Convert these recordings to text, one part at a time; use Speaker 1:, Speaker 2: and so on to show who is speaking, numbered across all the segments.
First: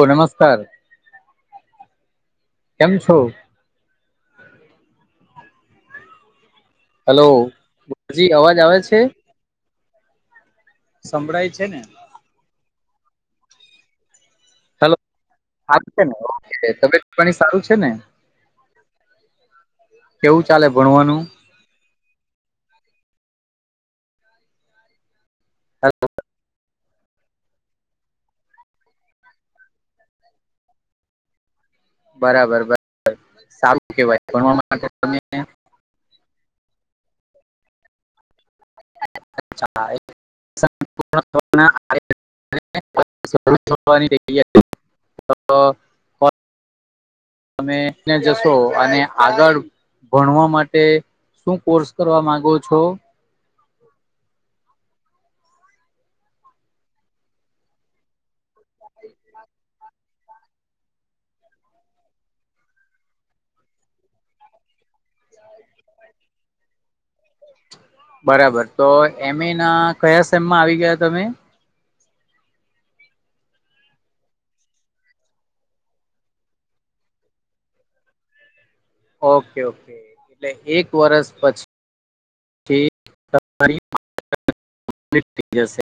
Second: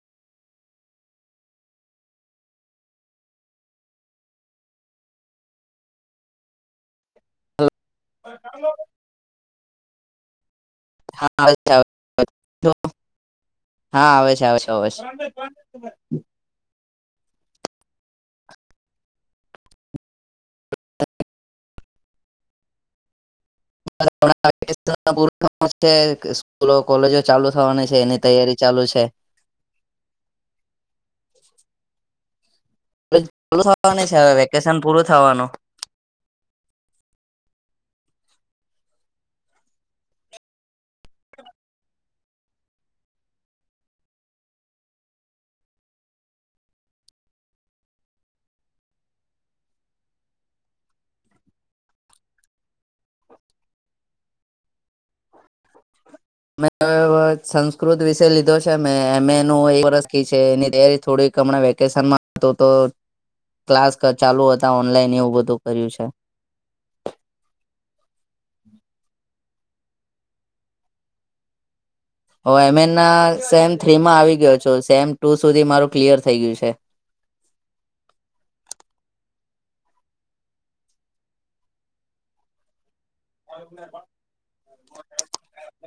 Speaker 1: ઓ નમસ્કાર. કેમ છો? હલો જી અવાજ
Speaker 2: હલો
Speaker 1: આવે છે?
Speaker 2: હા
Speaker 1: સંભળાય
Speaker 2: આવે છે
Speaker 1: ને
Speaker 2: હા આવે છે હલો હા આવે છે આવે છે અવાજ.
Speaker 1: પણ ઓકે તબિયત પાણી સારું છે ને? કેવું ચાલે ભણવાનું?
Speaker 2: [inaudible] સ્કૂલો, કોલેજો ચાલુ થવાની છે એની તૈયારી ચાલુ છે.
Speaker 1: બરાબર બરાબર.
Speaker 2: ચાલુ
Speaker 1: સારું
Speaker 2: થવાની છે
Speaker 1: કેવાય
Speaker 2: હવે
Speaker 1: ભણવા
Speaker 2: વેકેશન
Speaker 1: માટે
Speaker 2: પૂરું
Speaker 1: તમે
Speaker 2: થવાનું
Speaker 1: [inaudible] [inaudible] તો તમે ત્યાં જશો અને આગળ ભણવા માટે શું કોર્સ કરવા માંગો છો?
Speaker 2: મેં અ સંસ્કૃત વિષય લીધો છે મે મેનૂ એક વર્ષ છે એની તૈયારી થોડીક હમણાં વેકેશનમાં તો તો ક્લાસ ચાલુ હતા ઓનલાઈન એવું બધું કર્યું છે.
Speaker 1: બરાબર. તો એમએના કયા સેમમાં આવી ગયા તમે?
Speaker 2: હું એમએના સેમ થ્રી માં આવી ગયો છું. સેમ ટુ સુધી મારું ક્લિયર થઇ ગયું છે.
Speaker 1: Okay okay. એટલે એક વરસ પછ થી તમારી [inaudible]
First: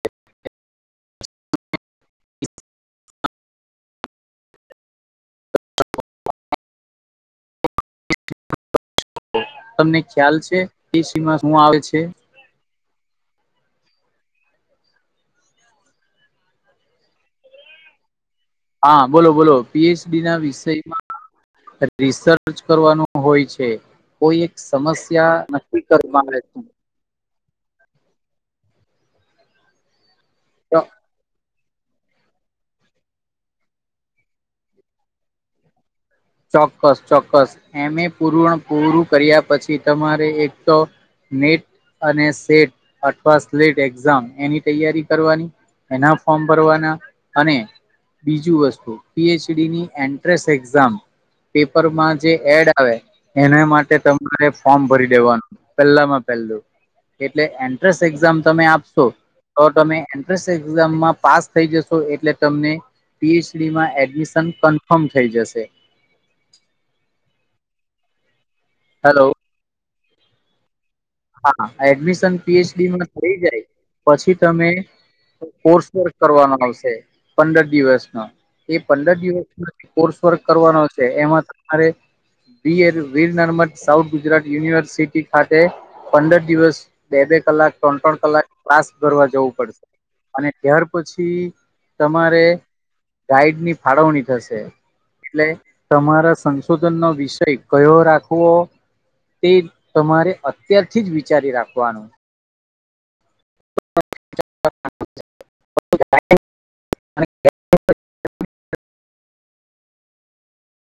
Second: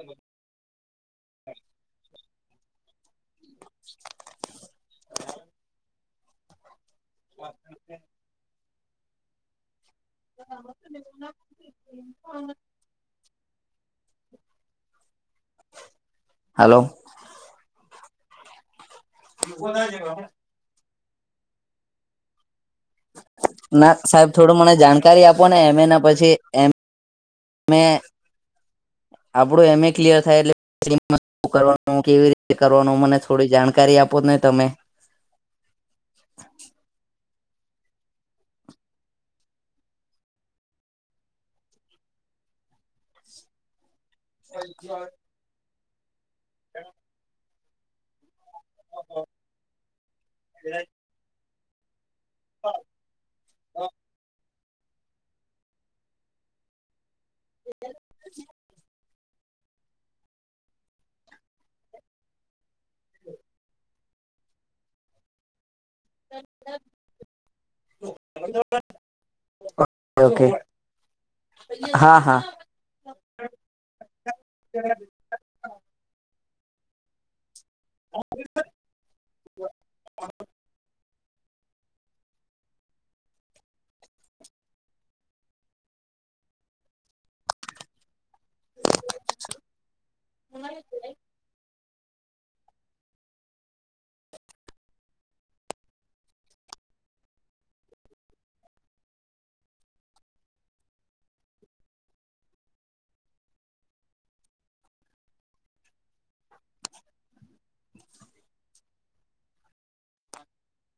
Speaker 2: [inaudible] [inaudible]
Speaker 1: તો તમને ખ્યાલ છે પીસીમાં શું આવે છે?
Speaker 2: હલો
Speaker 1: હા બોલો બોલો પીએચડીના વિષયમાં રિસર્ચ કરવાનું હોય છે.
Speaker 2: ના સાહેબ
Speaker 1: કોઈ એક
Speaker 2: થોડું મને જાણકારી
Speaker 1: સમસ્યા
Speaker 2: આપો એમ
Speaker 1: નક્કી
Speaker 2: એ ના
Speaker 1: કરવા
Speaker 2: પછી
Speaker 1: રેતું.
Speaker 2: એમ ને આપડું એમએ ક્લિયર થાય એટલે
Speaker 1: તો
Speaker 2: [inaudible] શું કરવાનું, કેવી રીતે કરવાનું, મને થોડી જાણકારી આપોને તમે.
Speaker 1: ચોક્કસ ચોક્કસ. એમએ પૂરણ પૂરું કર્યા પછી તમારે એક તો નેટ અને સેટ અથવા સ્લેટ એક્ઝામ એની તૈયારી કરવાની, એના ફોર્મ ભરવાના અને બીજું વસ્તુ પીએચડીની એન્ટ્રન્સ એક્ઝામ. પેપરમાં જે એડ આવે એના માટે તમારે ફોર્મ ભરી દેવાનું પહેલામાં પહેલું. એટલે એન્ટ્રન્સ એક્ઝામ તમે આપશો તો તમે એન્ટ્રન્સ એક્ઝામમાં પાસ થઈ જશો એટલે તમને પીએચડીમાં એડમિશન કન્ફોર્મ થઈ જશે.
Speaker 2: તો મતલબ [inaudible]
Speaker 1: હલો
Speaker 2: ઓ ઓકે
Speaker 1: હા
Speaker 2: હા
Speaker 1: એડમિશન
Speaker 2: હા
Speaker 1: ફીસ થઈ જાય પછી તમે કોર્સ વર્ક કરવાનો આવશે. પંદર દિવસનો એ પંદર દિવસ કોર્સ વર્ક કરવાનો છે એમાં તમારે બી વીર નર્મદ સાઉથ ગુજરાત યુનિવર્સિટી ખાતે. પંદર દિવસ બે બે કલાક, ત્રણ ત્રણ કલાક. પાસ કરવા જવું પડશે. અને ત્યાર પછી તમારે ગાઈડની ફાળવણી થશે. એટલે તમારા સંશોધન નો વિષય કયો રાખવો તે તમારે અત્યારથી જ વિચારી રાખવાનું
Speaker 2: [unintelligible]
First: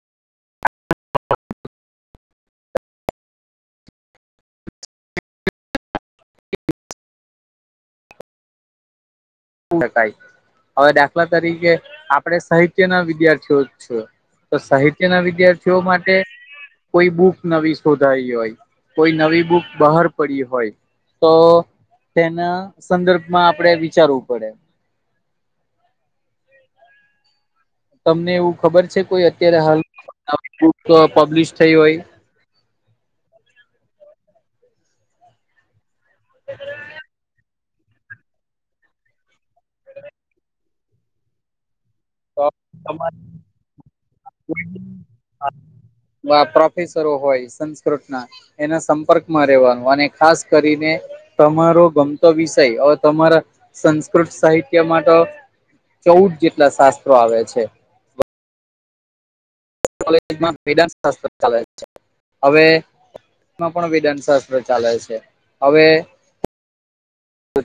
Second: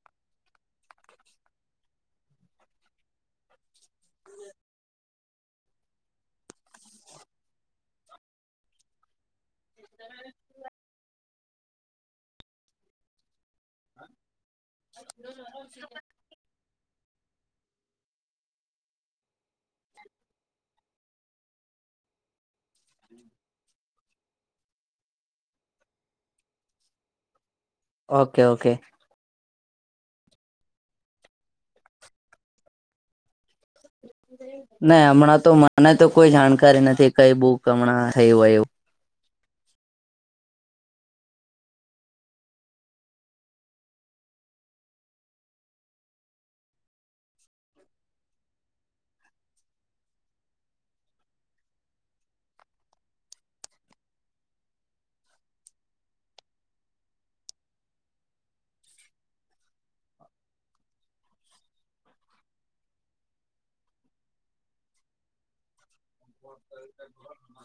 Speaker 1: શ શકાય હવે દાખલા તરીકે આપે સાહિત્ય ના વિદ્યાર્થીઓ તો સાહિત્યના વિદ્યાર્થીઓ માટે કોઈ બુક નવી શોધાઈ હોય કોઈ નવી બુક બહાર પડી હોય તો તેના સંદર્ભમાં આપડે વિચારવું પડે તમને
Speaker 2: ઓકે
Speaker 1: એવું
Speaker 2: ઓકે
Speaker 1: ખબર છે કોઈ અત્યારે હાલ પબ્લિશ થઈ હોય
Speaker 2: નાહી હમણાં તો મને તો કોઈ જાણકારી નથી કઈ બુક હમણાં થયું હોય એવું
Speaker 1: તો તમારે [unintelligible] પ્રોફેસરો હોય સંસ્કૃત ના. એના સંપર્કમાં રહેવાનું અને ખાસ કરીને તમારો ગમતો વિષય હ તમારા સંસ્કૃત સાહિત્ય માતો ચૌદ જેટલા શાસ્ત્રો આવે છે. [unintelligible] શાત્ર ચાલે છે હવે પણ દન શાસ્ત્ર ચાલે છે હવે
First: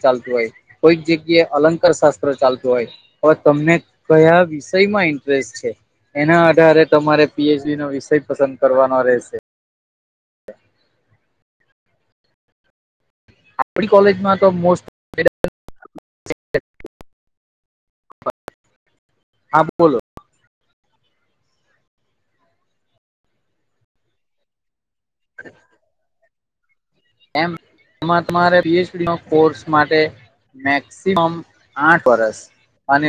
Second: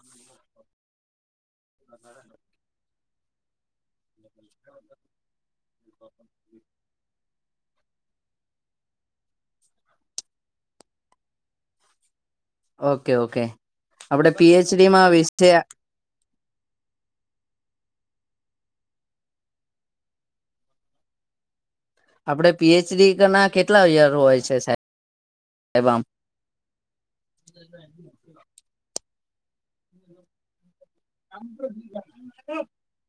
Speaker 1: ચાલતું હોય કોઈક જગ્યાએ અલંકાર શાસ્ત્ર ચાલતું હોય હ તમને કયા વિષયમાં ઇન્ટરેસ્ટ છે એના આધારે તમારે પીએચડી નો વિષય પસંદ કરવાનો રહેશે
Speaker 2: ઓકે ઓકે અ
Speaker 1: આપડી
Speaker 2: આપડ
Speaker 1: કોલેજમાં તો
Speaker 2: પી એચ
Speaker 1: મોસ્ટ
Speaker 2: ડી માં વિશે
Speaker 1: હા બોલો
Speaker 2: આપડે પીએચડી ના કેટલા યર હોય છે સાહેબબ
Speaker 1: એ એમાં તમારે પી એચ ડી ન કોર્સ માટે મેક્સિમમ આઠ વરષ અને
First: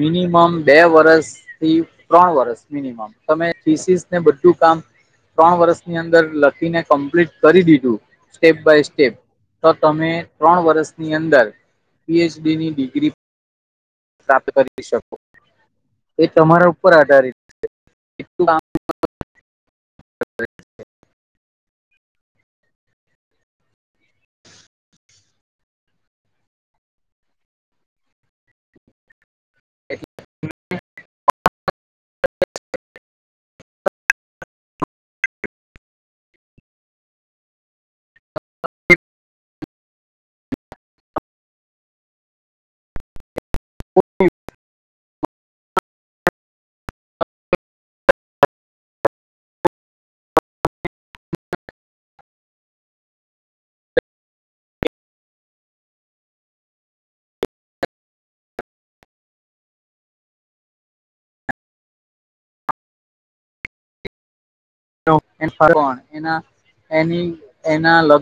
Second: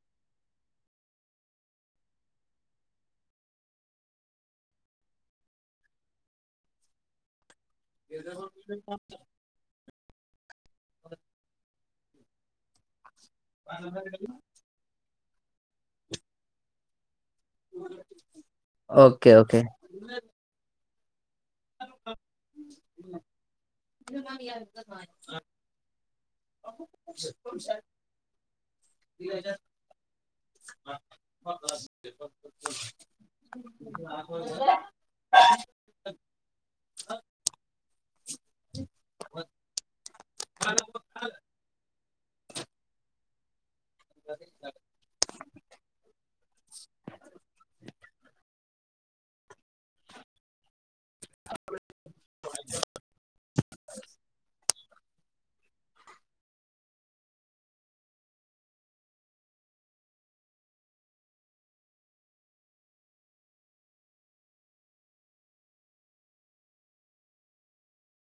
Speaker 1: મિનિમમ બે વરષ થી ત્રણ વર્ષ મિનિમમ તમેીસીસને બધું કામ ત્રણ વર્ષની અંદર લખીને કમ્પ્લીટ કરી દીધું સ્ટેપ બાય સ્ટેપ તો તમે ત્રણ વર્ષની અંદર પીએચડી ની ડિગ્રી
Speaker 2: અ
Speaker 1: પ્રપ કરી શકો એ તમારા ઉપર આધારિત
Speaker 2: ઓકે ઓકે સારુ ચલો જવાન યાદ ના પાણી છે આનું પેમેન્ટ [unintelligible] ચેટલુ સે બે હજાર [inaudible] એવું સે બોલ મારે તો ખરા ને
Speaker 1: હું કેવ [unintelligible]
Speaker 2: [inaudible]
Speaker 1: એવું એન પર કોણ એના એની એના લક